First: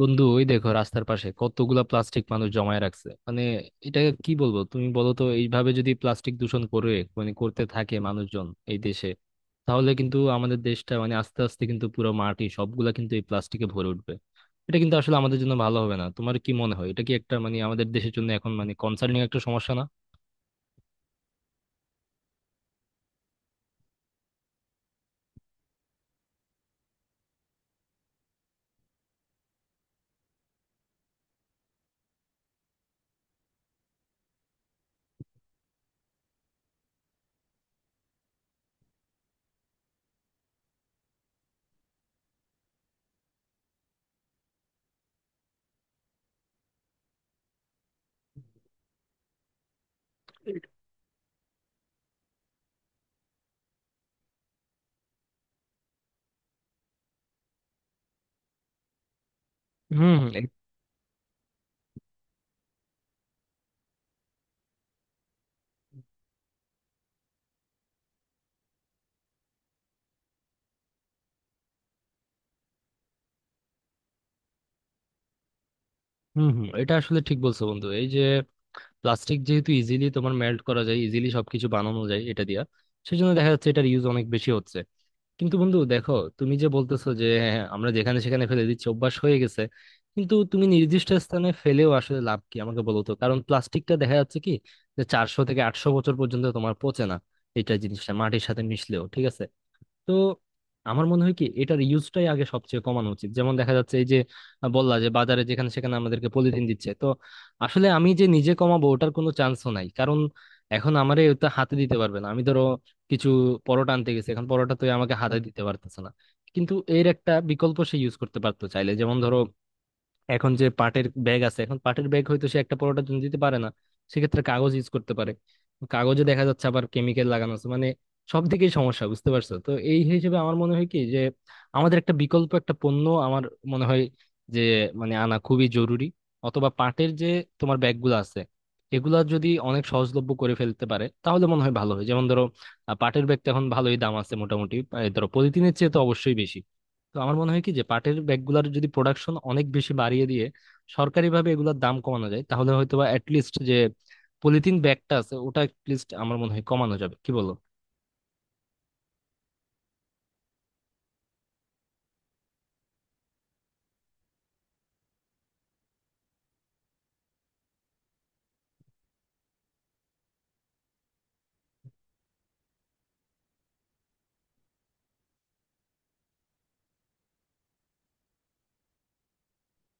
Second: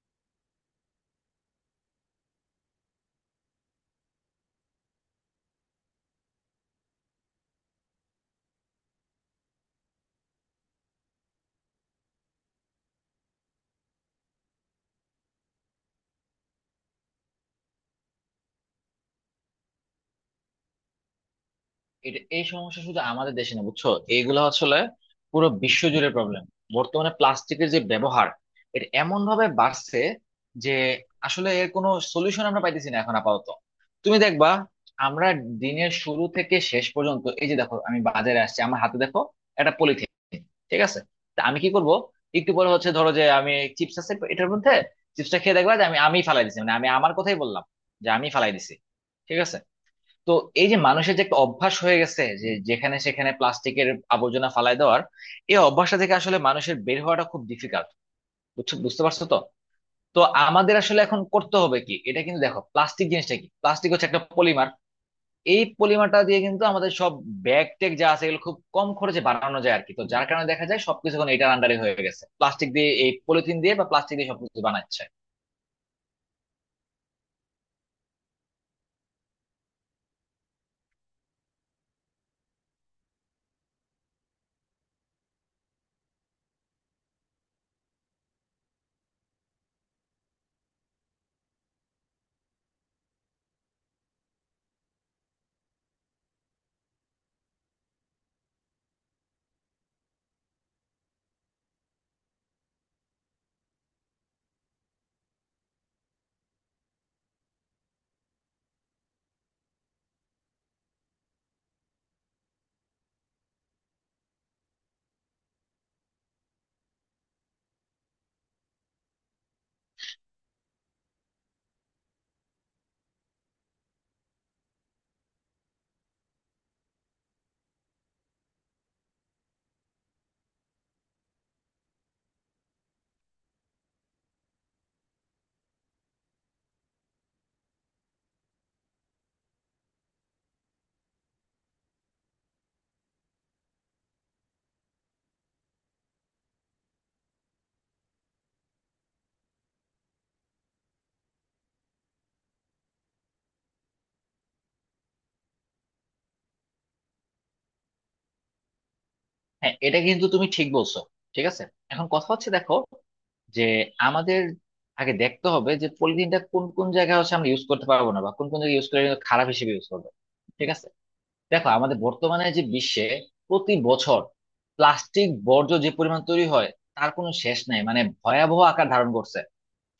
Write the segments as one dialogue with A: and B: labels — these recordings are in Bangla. A: বন্ধু, ওই দেখো রাস্তার পাশে কতগুলা প্লাস্টিক মানুষ জমায় রাখছে। এটা কি বলবো, তুমি বলো তো। এইভাবে যদি প্লাস্টিক দূষণ করে, করতে থাকে মানুষজন এই দেশে, তাহলে কিন্তু আমাদের দেশটা, আস্তে আস্তে কিন্তু পুরো মাটি সবগুলা কিন্তু এই প্লাস্টিকে ভরে উঠবে। এটা কিন্তু আসলে আমাদের জন্য ভালো হবে না। তোমার কি মনে হয়, এটা কি একটা আমাদের দেশের জন্য এখন কনসার্নিং একটা সমস্যা না?
B: এটা এই সমস্যা শুধু আমাদের দেশে না, বুঝছো? এইগুলো আসলে পুরো বিশ্বজুড়ে প্রবলেম। বর্তমানে প্লাস্টিকের যে ব্যবহার, এটা এমন ভাবে বাড়ছে যে আসলে এর কোনো সলিউশন আমরা পাইতেছি না এখন আপাতত। তুমি দেখবা, আমরা দিনের শুরু থেকে শেষ পর্যন্ত, এই যে দেখো আমি বাজারে আসছি, আমার হাতে দেখো একটা পলিথিন। ঠিক আছে, তা আমি কি করব? একটু পরে হচ্ছে, ধরো যে আমি, চিপস আছে এটার মধ্যে, চিপসটা খেয়ে দেখবা যে আমি আমি ফালাই দিছি, মানে আমি আমার কথাই বললাম যে আমি ফালাই দিছি। ঠিক আছে, তো এই যে মানুষের যে একটা অভ্যাস হয়ে গেছে, যে যেখানে সেখানে প্লাস্টিকের আবর্জনা ফালায় দেওয়ার, এই অভ্যাসটা থেকে আসলে মানুষের বের হওয়াটা খুব ডিফিকাল্ট। বুঝছো? বুঝতে পারছো তো?
A: হুম,
B: তো
A: হুম,
B: আমাদের আসলে এখন করতে হবে কি, এটা কিন্তু দেখো, প্লাস্টিক জিনিসটা কি? প্লাস্টিক হচ্ছে একটা পলিমার। এই পলিমারটা দিয়ে কিন্তু আমাদের সব ব্যাগ টেক যা আছে এগুলো খুব কম খরচে বানানো যায় আর কি, তো যার কারণে দেখা যায় সবকিছু এখন এটার আন্ডারে হয়ে গেছে, প্লাস্টিক দিয়ে, এই পলিথিন দিয়ে বা প্লাস্টিক দিয়ে সবকিছু বানাচ্ছে।
A: হুম, হুম, এটা আসলে ঠিক বলছো বন্ধু। এই যে প্লাস্টিক যেহেতু ইজিলি তোমার মেল্ট করা যায়, ইজিলি সবকিছু বানানো যায় এটা দিয়া, সেজন্য দেখা যাচ্ছে এটার ইউজ অনেক বেশি হচ্ছে। কিন্তু বন্ধু দেখো, তুমি যে বলতেছো যে হ্যাঁ, আমরা যেখানে সেখানে ফেলে দিচ্ছি, অভ্যাস হয়ে গেছে, কিন্তু তুমি নির্দিষ্ট স্থানে ফেলেও আসলে লাভ কি আমাকে বলো তো। কারণ প্লাস্টিকটা দেখা যাচ্ছে কি, যে 400 থেকে 800 বছর পর্যন্ত তোমার পচে না। এটা জিনিসটা মাটির সাথে মিশলেও ঠিক আছে। তো আমার মনে হয় কি, এটার ইউজটাই আগে সবচেয়ে কমানো উচিত। যেমন দেখা যাচ্ছে এই যে বললা যে বাজারে যেখানে সেখানে আমাদেরকে পলিথিন দিচ্ছে, তো আসলে আমি যে নিজে কমাবো ওটার কোনো চান্সও নাই। কারণ এখন আমারে ওটা হাতে দিতে পারবে না। আমি ধরো কিছু পরোটা আনতে গেছি, এখন পরোটা তো এ আমাকে হাতে দিতে পারতেছে না। কিন্তু এর একটা বিকল্প সে ইউজ করতে পারতো চাইলে। যেমন ধরো এখন যে পাটের ব্যাগ আছে, এখন পাটের ব্যাগ হয়তো সে একটা পরোটার জন্য দিতে পারে না, সেক্ষেত্রে কাগজ ইউজ করতে পারে। কাগজে দেখা যাচ্ছে আবার কেমিক্যাল লাগানো আছে, সব দিকেই সমস্যা, বুঝতে পারছো তো? এই হিসেবে আমার মনে হয় কি যে, আমাদের একটা বিকল্প একটা পণ্য আমার মনে হয় যে আনা খুবই জরুরি, অথবা পাটের যে তোমার ব্যাগগুলো আছে, এগুলা যদি অনেক সহজলভ্য করে ফেলতে পারে তাহলে মনে হয় ভালো হয়। যেমন ধরো, পাটের ব্যাগটা এখন ভালোই দাম আছে মোটামুটি, ধরো পলিথিনের চেয়ে তো অবশ্যই বেশি। তো আমার মনে হয় কি যে পাটের ব্যাগগুলোর যদি প্রোডাকশন অনেক বেশি বাড়িয়ে দিয়ে সরকারিভাবে এগুলোর দাম কমানো যায়, তাহলে হয়তোবা বা লিস্ট যে পলিথিন ব্যাগটা আছে ওটা লিস্ট আমার মনে হয় কমানো যাবে। কি বলো?
B: হ্যাঁ, এটা কিন্তু তুমি ঠিক বলছো। ঠিক আছে, এখন কথা হচ্ছে দেখো, যে আমাদের আগে দেখতে হবে যে পলিথিনটা কোন কোন জায়গায় হচ্ছে আমরা ইউজ করতে পারবো না, বা কোন কোন জায়গায় ইউজ করলে কিন্তু খারাপ হিসেবে ইউজ করবো। ঠিক আছে, দেখো আমাদের বর্তমানে যে বিশ্বে প্রতি বছর প্লাস্টিক বর্জ্য যে পরিমাণ তৈরি হয়, তার কোনো শেষ নাই, মানে ভয়াবহ আকার ধারণ করছে।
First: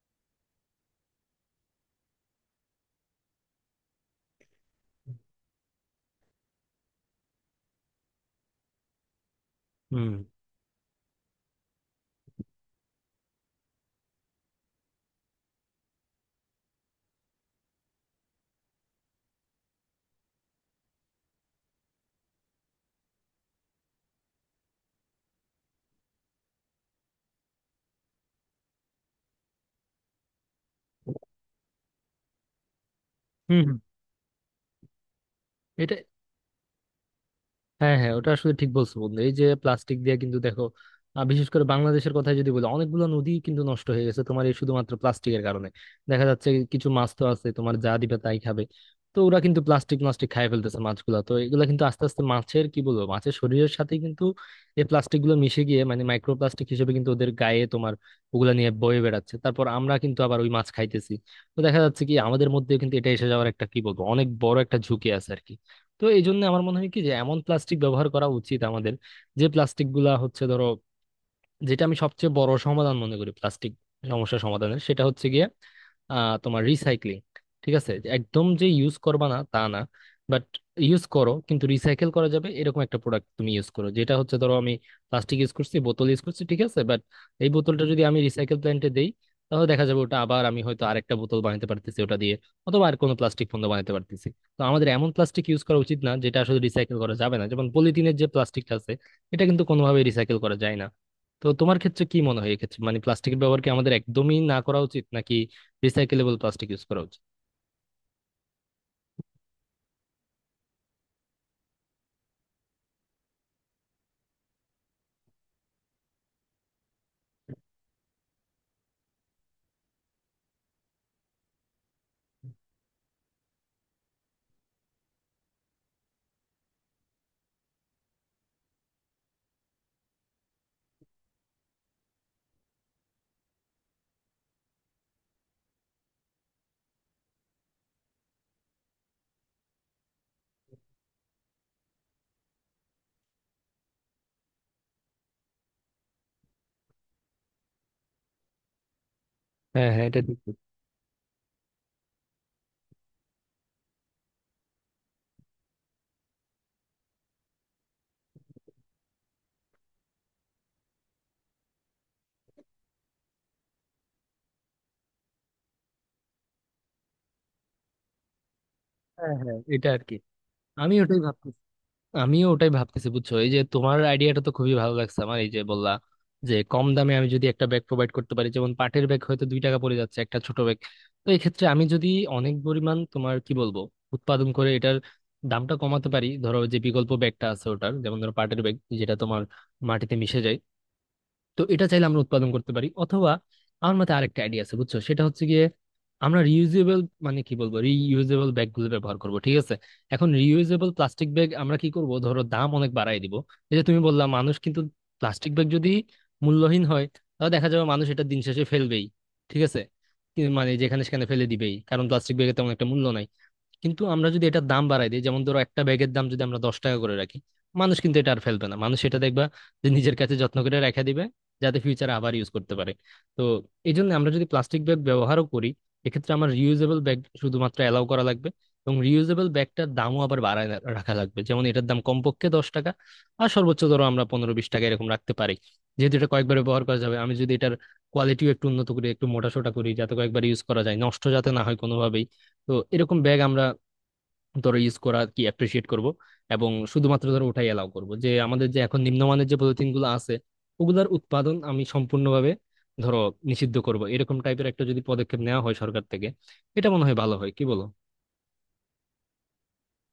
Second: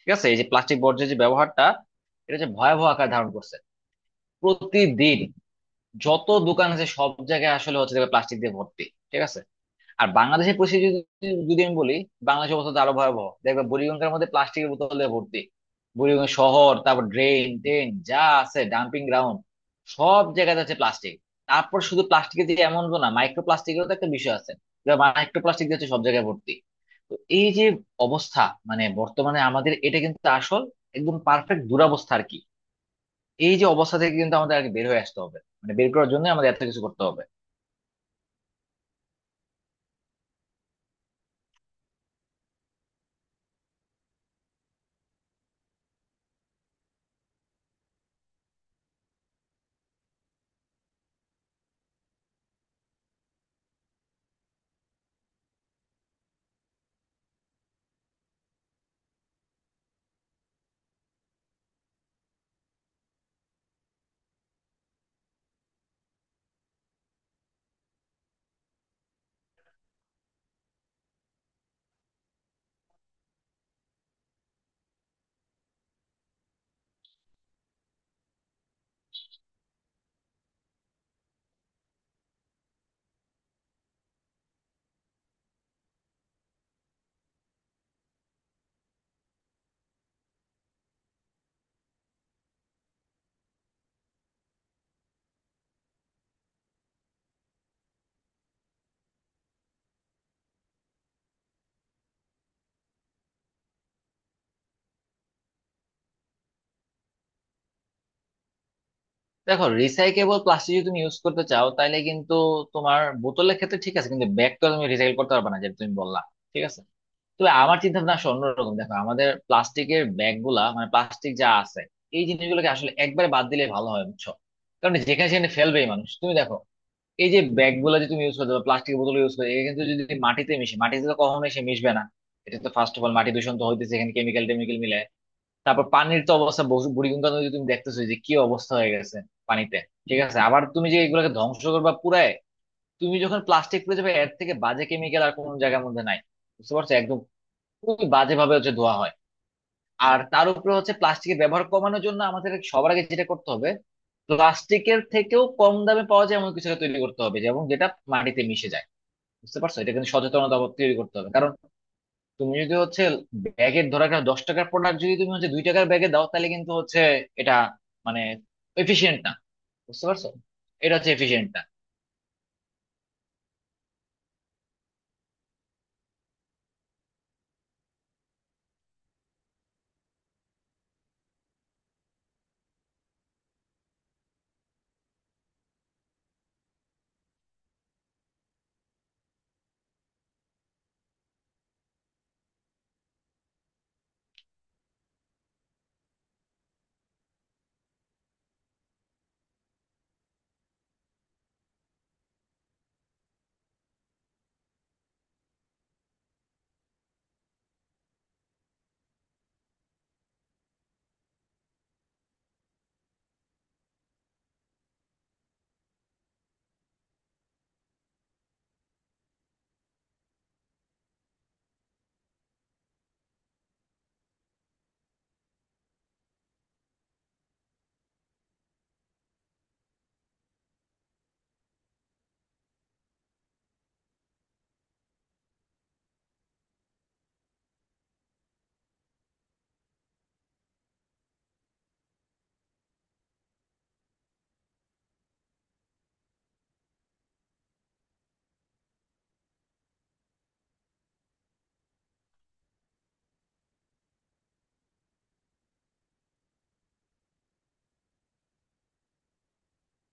B: ঠিক আছে, এই যে প্লাস্টিক বর্জ্যের যে ব্যবহারটা, এটা যে ভয়াবহ আকার ধারণ করছে, প্রতিদিন যত দোকান আছে সব জায়গায় আসলে হচ্ছে প্লাস্টিক দিয়ে ভর্তি। ঠিক আছে, আর
A: হুম।
B: বাংলাদেশের পরিস্থিতি যদি, যদি আমি বলি, বাংলাদেশের অবস্থা তো আরো ভয়াবহ, দেখবে বুড়িগঙ্গার মধ্যে প্লাস্টিকের বোতলে ভর্তি। বুড়িগঙ্গা শহর, তারপর ড্রেন টেন যা আছে, ডাম্পিং গ্রাউন্ড, সব জায়গায় আছে প্লাস্টিক। তারপর শুধু প্লাস্টিকের যে এমন তো না, মাইক্রো প্লাস্টিকেরও তো একটা বিষয় আছে। মাইক্রো প্লাস্টিক দিয়ে হচ্ছে সব জায়গায় ভর্তি। তো এই যে অবস্থা, মানে বর্তমানে আমাদের, এটা কিন্তু আসল, একদম পারফেক্ট দুরবস্থা আর কি। এই
A: হুম,
B: যে
A: হুম।
B: অবস্থা থেকে কিন্তু আমাদের আর কি বের হয়ে আসতে হবে, মানে বের
A: এটা,
B: করার জন্য আমাদের এত কিছু করতে হবে।
A: হ্যাঁ, হ্যাঁ, ওটা আসলে ঠিক বলছো বন্ধু। এই যে প্লাস্টিক দিয়ে কিন্তু দেখো, বিশেষ করে বাংলাদেশের কথা যদি বলি, অনেকগুলো নদী কিন্তু নষ্ট হয়ে গেছে তোমার এই শুধুমাত্র প্লাস্টিকের কারণে। দেখা যাচ্ছে কিছু মাছ তো আছে তোমার, যা দিবে তাই খাবে, তো ওরা কিন্তু প্লাস্টিক প্লাস্টিক খাই ফেলতেছে মাছগুলা। তো এগুলা কিন্তু আস্তে আস্তে মাছের কি বলবো, মাছের শরীরের সাথে কিন্তু এই প্লাস্টিক গুলো মিশে গিয়ে মাইক্রোপ্লাস্টিক হিসেবে কিন্তু ওদের গায়ে তোমার ওগুলা নিয়ে বয়ে বেড়াচ্ছে। তারপর আমরা কিন্তু আবার ওই মাছ খাইতেছি। তো দেখা যাচ্ছে কি, আমাদের মধ্যে কিন্তু এটা এসে যাওয়ার একটা কি বলবো, অনেক বড় একটা ঝুঁকি আছে আর কি। তো এই জন্য আমার মনে হয় কি যে, এমন প্লাস্টিক ব্যবহার করা উচিত আমাদের, যে প্লাস্টিক গুলা হচ্ছে ধরো, যেটা আমি সবচেয়ে বড় সমাধান মনে করি প্লাস্টিক সমস্যা সমাধানের, সেটা হচ্ছে গিয়ে তোমার রিসাইক্লিং। ঠিক আছে, যে একদম যে ইউজ করবা না তা না, বাট ইউজ করো কিন্তু রিসাইকেল করা যাবে এরকম একটা প্রোডাক্ট তুমি ইউজ করো। যেটা হচ্ছে ধরো আমি প্লাস্টিক ইউজ করছি, বোতল ইউজ করছি, ঠিক আছে, বাট এই বোতলটা যদি আমি রিসাইকেল প্ল্যান্টে দেই, তাহলে দেখা যাবে ওটা আবার আমি হয়তো আরেকটা বোতল বানাতে পারতেছি ওটা দিয়ে, অথবা আর কোনো প্লাস্টিক পণ্য বানাতে পারতেছি। তো আমাদের এমন প্লাস্টিক ইউজ করা উচিত না যেটা আসলে রিসাইকেল করা যাবে না, যেমন পলিথিনের যে প্লাস্টিকটা আছে এটা কিন্তু কোনোভাবে রিসাইকেল করা যায় না। তো তোমার ক্ষেত্রে কি মনে হয় এক্ষেত্রে, প্লাস্টিকের ব্যবহার কি আমাদের একদমই না করা উচিত, নাকি রিসাইকেলেবল প্লাস্টিক ইউজ করা উচিত?
B: দেখো, রিসাইকেবল প্লাস্টিক যদি তুমি ইউজ করতে চাও, তাহলে কিন্তু তোমার বোতলের ক্ষেত্রে ঠিক আছে, কিন্তু ব্যাগ তো তুমি রিসাইকেল করতে পারবে না, যেটা তুমি বললা। ঠিক আছে, তবে আমার চিন্তা ভাবনা আসলে অন্যরকম। দেখো, আমাদের প্লাস্টিকের ব্যাগ গুলা মানে প্লাস্টিক যা আছে, এই জিনিসগুলোকে আসলে একবারে বাদ দিলে ভালো হয়, বুঝছো? কারণ যেখানে সেখানে ফেলবেই মানুষ, তুমি দেখো এই যে ব্যাগ গুলো যে তুমি ইউজ করতে বা প্লাস্টিকের বোতল ইউজ করতে, কিন্তু যদি মাটিতে মিশে, মাটিতে তো কখনোই সে মিশবে না। এটা তো ফার্স্ট অফ অল মাটি দূষণ তো হইতেছে, এখানে কেমিক্যাল টেমিক্যাল মিলে। তারপর পানির তো অবস্থা, বুড়িগঙ্গা নদী তুমি দেখতেছো যে কি অবস্থা হয়ে গেছে পানিতে। ঠিক আছে, আবার তুমি যে এগুলোকে ধ্বংস করবা পুরায়, তুমি যখন প্লাস্টিক পুড়ে যাবে, এর থেকে বাজে কেমিক্যাল আর কোনো জায়গার মধ্যে নাই। বুঝতে পারছো? একদম খুবই বাজে ভাবে হচ্ছে ধোয়া হয়।
A: হ্যাঁ, হ্যাঁ,
B: আর
A: এটা ঠিক
B: তার
A: বলছো।
B: উপরে হচ্ছে, প্লাস্টিকের ব্যবহার কমানোর জন্য আমাদের সবার আগে যেটা করতে হবে, প্লাস্টিকের থেকেও কম দামে পাওয়া যায় এমন কিছু একটা তৈরি করতে হবে, যেমন যেটা মাটিতে মিশে যায়। বুঝতে পারছো? এটা কিন্তু সচেতনতা তৈরি করতে হবে, কারণ তুমি যদি হচ্ছে ব্যাগের ধরো একটা 10 টাকার প্রোডাক্ট যদি তুমি হচ্ছে 2 টাকার ব্যাগে দাও, তাহলে কিন্তু হচ্ছে এটা মানে এফিশিয়েন্ট না।
A: হ্যাঁ, হ্যাঁ, এটা আর
B: বুঝতে
A: কি,
B: পারছো? এটা
A: আমি
B: হচ্ছে
A: ওটাই ভাবছি।
B: এফিশিয়েন্ট না।
A: আমিও ওটাই ভাবতেছি, বুঝছো। এই যে তোমার আইডিয়াটা তো খুবই ভালো লাগছে আমার, এই যে বললা যে কম দামে আমি যদি একটা ব্যাগ প্রোভাইড করতে পারি, যেমন পাটের ব্যাগ হয়তো 2 টাকা পড়ে যাচ্ছে একটা ছোট ব্যাগ। তো এই ক্ষেত্রে আমি যদি অনেক পরিমাণ তোমার কি বলবো উৎপাদন করে এটার দামটা কমাতে পারি, ধরো যে বিকল্প ব্যাগটা আছে ওটার, যেমন ধরো পাটের ব্যাগ যেটা তোমার মাটিতে মিশে যায়, তো এটা চাইলে আমরা উৎপাদন করতে পারি। অথবা আমার মতে আরেকটা আইডিয়া আছে বুঝছো, সেটা হচ্ছে গিয়ে আমরা রিইউজেবল, কি বলবো, রিইউজেবল ব্যাগগুলো ব্যবহার করব, ঠিক আছে? এখন রিইউজেবল প্লাস্টিক ব্যাগ আমরা কি করব, ধরো দাম অনেক বাড়ায় দিব। এই যে তুমি বললা মানুষ কিন্তু, প্লাস্টিক ব্যাগ যদি মূল্যহীন হয়, তাহলে দেখা যাবে মানুষ এটা দিন শেষে ফেলবেই, ঠিক আছে, কি- মানে যেখানে সেখানে ফেলে দিবেই, কারণ প্লাস্টিক ব্যাগের তেমন একটা মূল্য নাই। কিন্তু আমরা যদি এটার দাম বাড়াই দিই, যেমন ধরো একটা ব্যাগের দাম যদি আমরা 10 টাকা করে রাখি, মানুষ কিন্তু এটা আর ফেলবে না, মানুষ এটা দেখবা যে নিজের কাছে যত্ন করে রেখে দিবে, যাতে ফিউচারে আবার ইউজ করতে পারে। তো এই জন্য আমরা যদি প্লাস্টিক ব্যাগ ব্যবহারও করি, এক্ষেত্রে আমার রিউজেবল ব্যাগ শুধুমাত্র অ্যালাউ করা লাগবে, এবং রিউজেবল ব্যাগটার দামও আবার বাড়ায় রাখা লাগবে। যেমন এটার দাম কমপক্ষে 10 টাকা, আর সর্বোচ্চ ধরো আমরা 15-20 টাকা এরকম রাখতে পারি, যেহেতু এটা কয়েকবার ব্যবহার করা যাবে। আমি যদি এটার কোয়ালিটিও একটু উন্নত করি, একটু মোটা সোটা করি যাতে কয়েকবার ইউজ করা যায়, নষ্ট যাতে না হয় কোনোভাবেই, তো এরকম ব্যাগ আমরা ধরো ইউজ করা কি অ্যাপ্রিসিয়েট করব, এবং শুধুমাত্র ধরো ওটাই অ্যালাউ করব। যে আমাদের যে এখন নিম্নমানের যে পলিথিনগুলো আছে, ওগুলার উৎপাদন আমি সম্পূর্ণভাবে ধরো নিষিদ্ধ করব, এরকম টাইপের একটা যদি পদক্ষেপ নেওয়া হয় সরকার থেকে, এটা মনে হয় ভালো হয়। কি বলো?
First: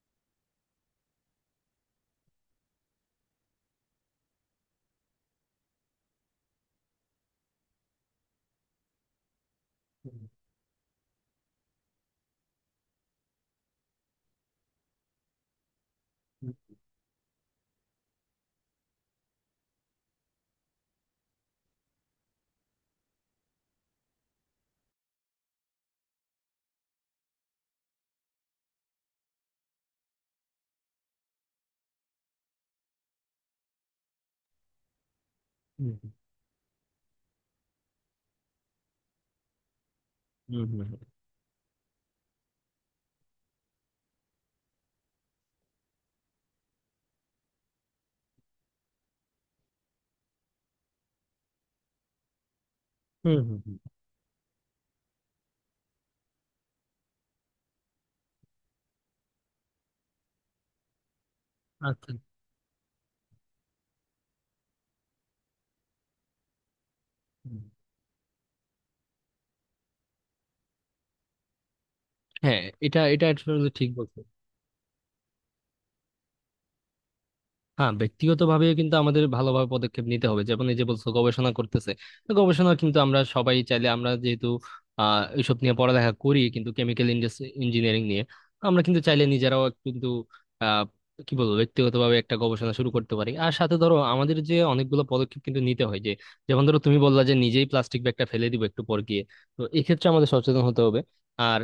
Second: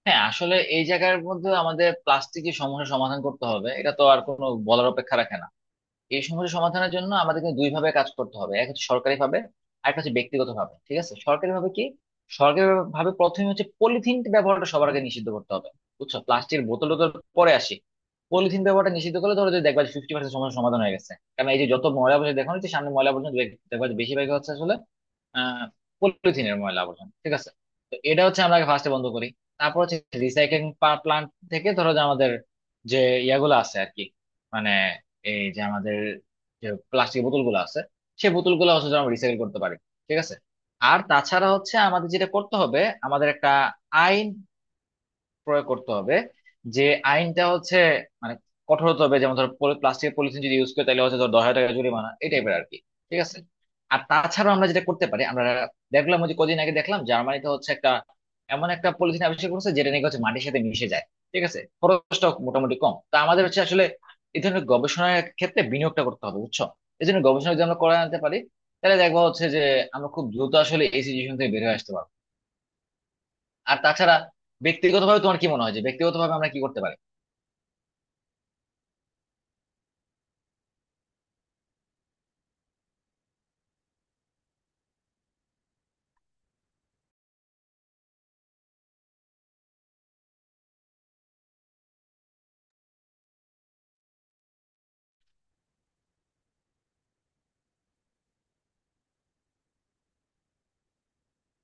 B: হ্যাঁ, আসলে এই জায়গার মধ্যে আমাদের প্লাস্টিকের সমস্যা সমাধান করতে হবে, এটা তো আর কোনো বলার অপেক্ষা রাখে না। এই সমস্যা সমাধানের জন্য আমাদের কিন্তু দুই ভাবে কাজ করতে হবে, এক হচ্ছে সরকারি ভাবে, আর একটা হচ্ছে
A: হুম।
B: ব্যক্তিগত ভাবে। ঠিক আছে, সরকারি ভাবে কি, সরকারি ভাবে প্রথমে হচ্ছে পলিথিন ব্যবহারটা সবার আগে নিষিদ্ধ করতে হবে। বুঝছো, প্লাস্টিকের বোতল টোতল পরে আসি। পলিথিন ব্যবহারটা নিষিদ্ধ করলে ধরো যে দেখবা 50% সমস্যা সমাধান হয়ে গেছে, কারণ এই যে যত ময়লা আবর্জনা দেখো না, যে সামনে ময়লা আবর্জনা দেখবা যে বেশিরভাগ হচ্ছে আসলে আহ পলিথিনের ময়লা আবর্জনা। ঠিক আছে, তো এটা হচ্ছে আমরা আগে ফার্স্টে বন্ধ করি। তারপর হচ্ছে রিসাইক্লিং প্লান্ট থেকে ধরো যে আমাদের, যে ইয়াগুলো আছে আর কি, মানে এই যে
A: হুম,
B: আমাদের যে প্লাস্টিকের বোতল গুলো আছে, সেই বোতল গুলো হচ্ছে যে আমরা রিসাইকেল করতে পারি। ঠিক আছে,
A: হুম। হুম,
B: আর
A: হুম,
B: তাছাড়া হচ্ছে আমাদের যেটা করতে হবে, আমাদের একটা আইন প্রয়োগ করতে হবে, যে আইনটা হচ্ছে মানে কঠোর হতে হবে। যেমন ধর প্লাস্টিকের পলিথিন যদি ইউজ করে, তাহলে হচ্ছে ধর 10,000 টাকা জরিমানা, এই টাইপের আর কি। ঠিক
A: হুম।
B: আছে,
A: হুম, হুম।
B: আর তাছাড়া আমরা যেটা করতে পারি, আমরা দেখলাম ওই যে কদিন আগে দেখলাম জার্মানিতে হচ্ছে একটা, এমন একটা পলিথিন আবিষ্কার করেছে যেটা নাকি হচ্ছে মাটির সাথে মিশে যায়। ঠিক আছে,
A: আচ্ছা।
B: খরচটা মোটামুটি কম, তা আমাদের হচ্ছে আসলে এই ধরনের গবেষণার ক্ষেত্রে বিনিয়োগটা করতে হবে। বুঝছো? এই জন্য গবেষণা
A: হুম।
B: যদি আমরা করে আনতে পারি, তাহলে দেখবো হচ্ছে যে আমরা খুব দ্রুত আসলে এই সিচুয়েশন থেকে বের হয়ে আসতে পারবো।
A: হ্যাঁ, এটা, এটা আসলে
B: আর
A: ঠিক
B: তাছাড়া
A: বলছো।
B: ব্যক্তিগতভাবে তোমার কি মনে হয়, যে ব্যক্তিগতভাবে আমরা কি করতে পারি?
A: হ্যাঁ, ব্যক্তিগতভাবে কিন্তু আমাদের ভালোভাবে পদক্ষেপ নিতে হবে। যেমন এই যে বলছো গবেষণা করতেছে, তো গবেষণা কিন্তু আমরা সবাই চাইলে, আমরা যেহেতু এইসব নিয়ে পড়ালেখা করি কিন্তু কেমিক্যাল ইঞ্জিনিয়ারিং নিয়ে, আমরা কিন্তু চাইলে নিজেরাও কিন্তু আহ কি বলবো, ব্যক্তিগতভাবে একটা গবেষণা শুরু করতে পারি। আর সাথে ধরো আমাদের যে অনেকগুলো পদক্ষেপ কিন্তু নিতে হয় যে, যেমন ধরো তুমি বললা যে নিজেই প্লাস্টিক ব্যাগটা ফেলে দিব একটু পর গিয়ে, তো এক্ষেত্রে আমাদের সচেতন হতে হবে। আর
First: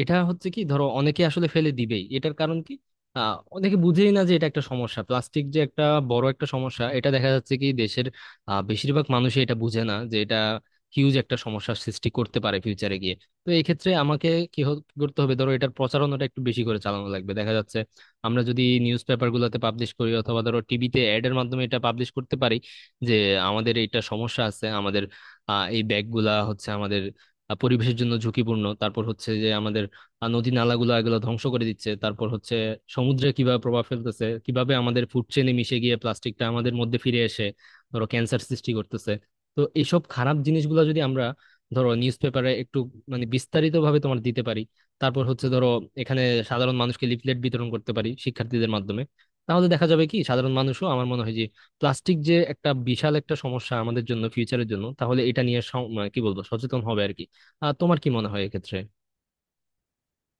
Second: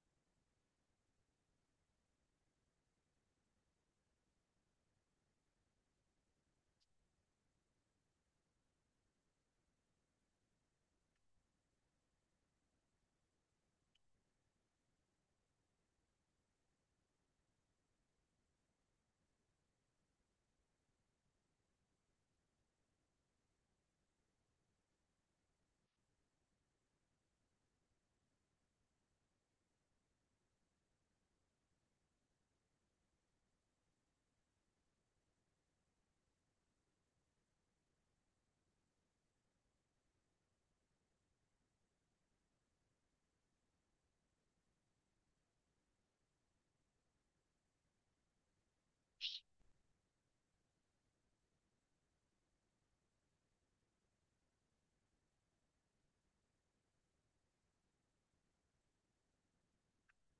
A: এটা হচ্ছে কি, ধরো অনেকে আসলে ফেলে দিবেই, এটার কারণ কি, অনেকে বুঝেই না যে এটা একটা সমস্যা, প্লাস্টিক যে একটা বড় একটা সমস্যা। এটা দেখা যাচ্ছে কি দেশের বেশিরভাগ মানুষই এটা বুঝে না যে এটা হিউজ একটা সমস্যার সৃষ্টি করতে পারে ফিউচারে গিয়ে। তো এই ক্ষেত্রে আমাকে কি করতে হবে, ধরো এটার প্রচারণাটা একটু বেশি করে চালানো লাগবে। দেখা যাচ্ছে আমরা যদি নিউজ পেপার গুলোতে পাবলিশ করি, অথবা ধরো টিভিতে অ্যাড এর মাধ্যমে এটা পাবলিশ করতে পারি যে আমাদের এটা সমস্যা আছে, আমাদের এই ব্যাগগুলা হচ্ছে আমাদের পরিবেশের জন্য ঝুঁকিপূর্ণ। তারপর হচ্ছে যে আমাদের আর নদী নালাগুলো এগুলো ধ্বংস করে দিচ্ছে, তারপর হচ্ছে সমুদ্রে কিভাবে প্রভাব ফেলতেছে, কিভাবে আমাদের ফুড চেইনে মিশে গিয়ে প্লাস্টিকটা আমাদের মধ্যে ফিরে এসে ধরো ক্যান্সার সৃষ্টি করতেছে। তো এইসব খারাপ জিনিসগুলো যদি আমরা ধরো নিউজ পেপারে একটু বিস্তারিত ভাবে তোমার দিতে পারি, তারপর হচ্ছে ধরো এখানে সাধারণ মানুষকে লিফলেট বিতরণ করতে পারি শিক্ষার্থীদের মাধ্যমে, তাহলে দেখা যাবে কি সাধারণ মানুষও আমার মনে হয় যে প্লাস্টিক যে একটা বিশাল একটা সমস্যা আমাদের জন্য, ফিউচারের জন্য, তাহলে এটা নিয়ে সম- মানে কি বলবো, সচেতন হবে আর কি। তোমার কি মনে হয় এক্ষেত্রে?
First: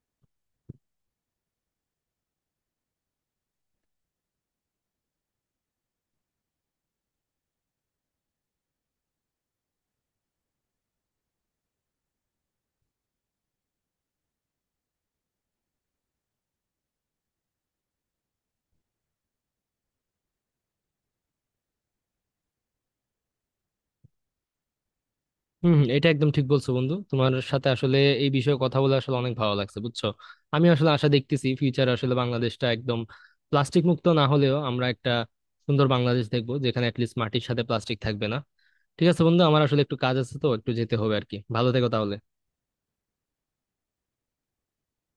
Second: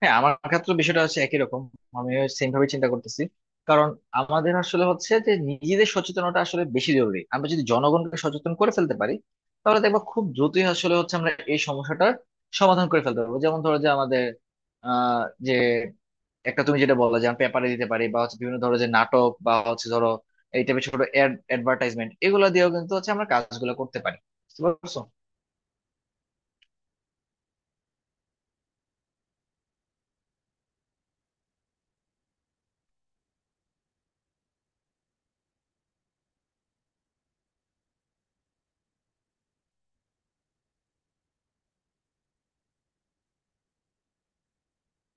B: হ্যাঁ, আমার ক্ষেত্রে বিষয়টা হচ্ছে একই রকম, আমি সেম ভাবে চিন্তা করতেছি। কারণ আমাদের আসলে হচ্ছে যে নিজেদের সচেতনতা আসলে বেশি জরুরি। আমরা যদি জনগণকে সচেতন করে ফেলতে পারি, তাহলে দেখবো খুব দ্রুতই আসলে হচ্ছে আমরা এই সমস্যাটার সমাধান করে ফেলতে পারবো। যেমন ধরো যে আমাদের, যে একটা, তুমি যেটা বললে যে আমি পেপারে দিতে পারি, বা হচ্ছে বিভিন্ন ধরো যে নাটক, বা হচ্ছে ধরো এই টাইপের ছোট অ্যাডভার্টাইজমেন্ট, এগুলো দিয়েও কিন্তু হচ্ছে আমরা কাজগুলো করতে পারি। বুঝতে পারছো?
A: হম, হম, এটা একদম ঠিক বলছো বন্ধু। তোমার সাথে আসলে এই বিষয়ে কথা বলে আসলে অনেক ভালো লাগছে, বুঝছো। আমি আসলে আশা দেখতেছি ফিউচার আসলে বাংলাদেশটা একদম প্লাস্টিক মুক্ত না হলেও, আমরা একটা সুন্দর বাংলাদেশ দেখবো যেখানে অ্যাটলিস্ট মাটির সাথে প্লাস্টিক থাকবে না। ঠিক আছে বন্ধু, আমার আসলে একটু কাজ আছে তো একটু যেতে হবে আর কি। ভালো থেকো তাহলে।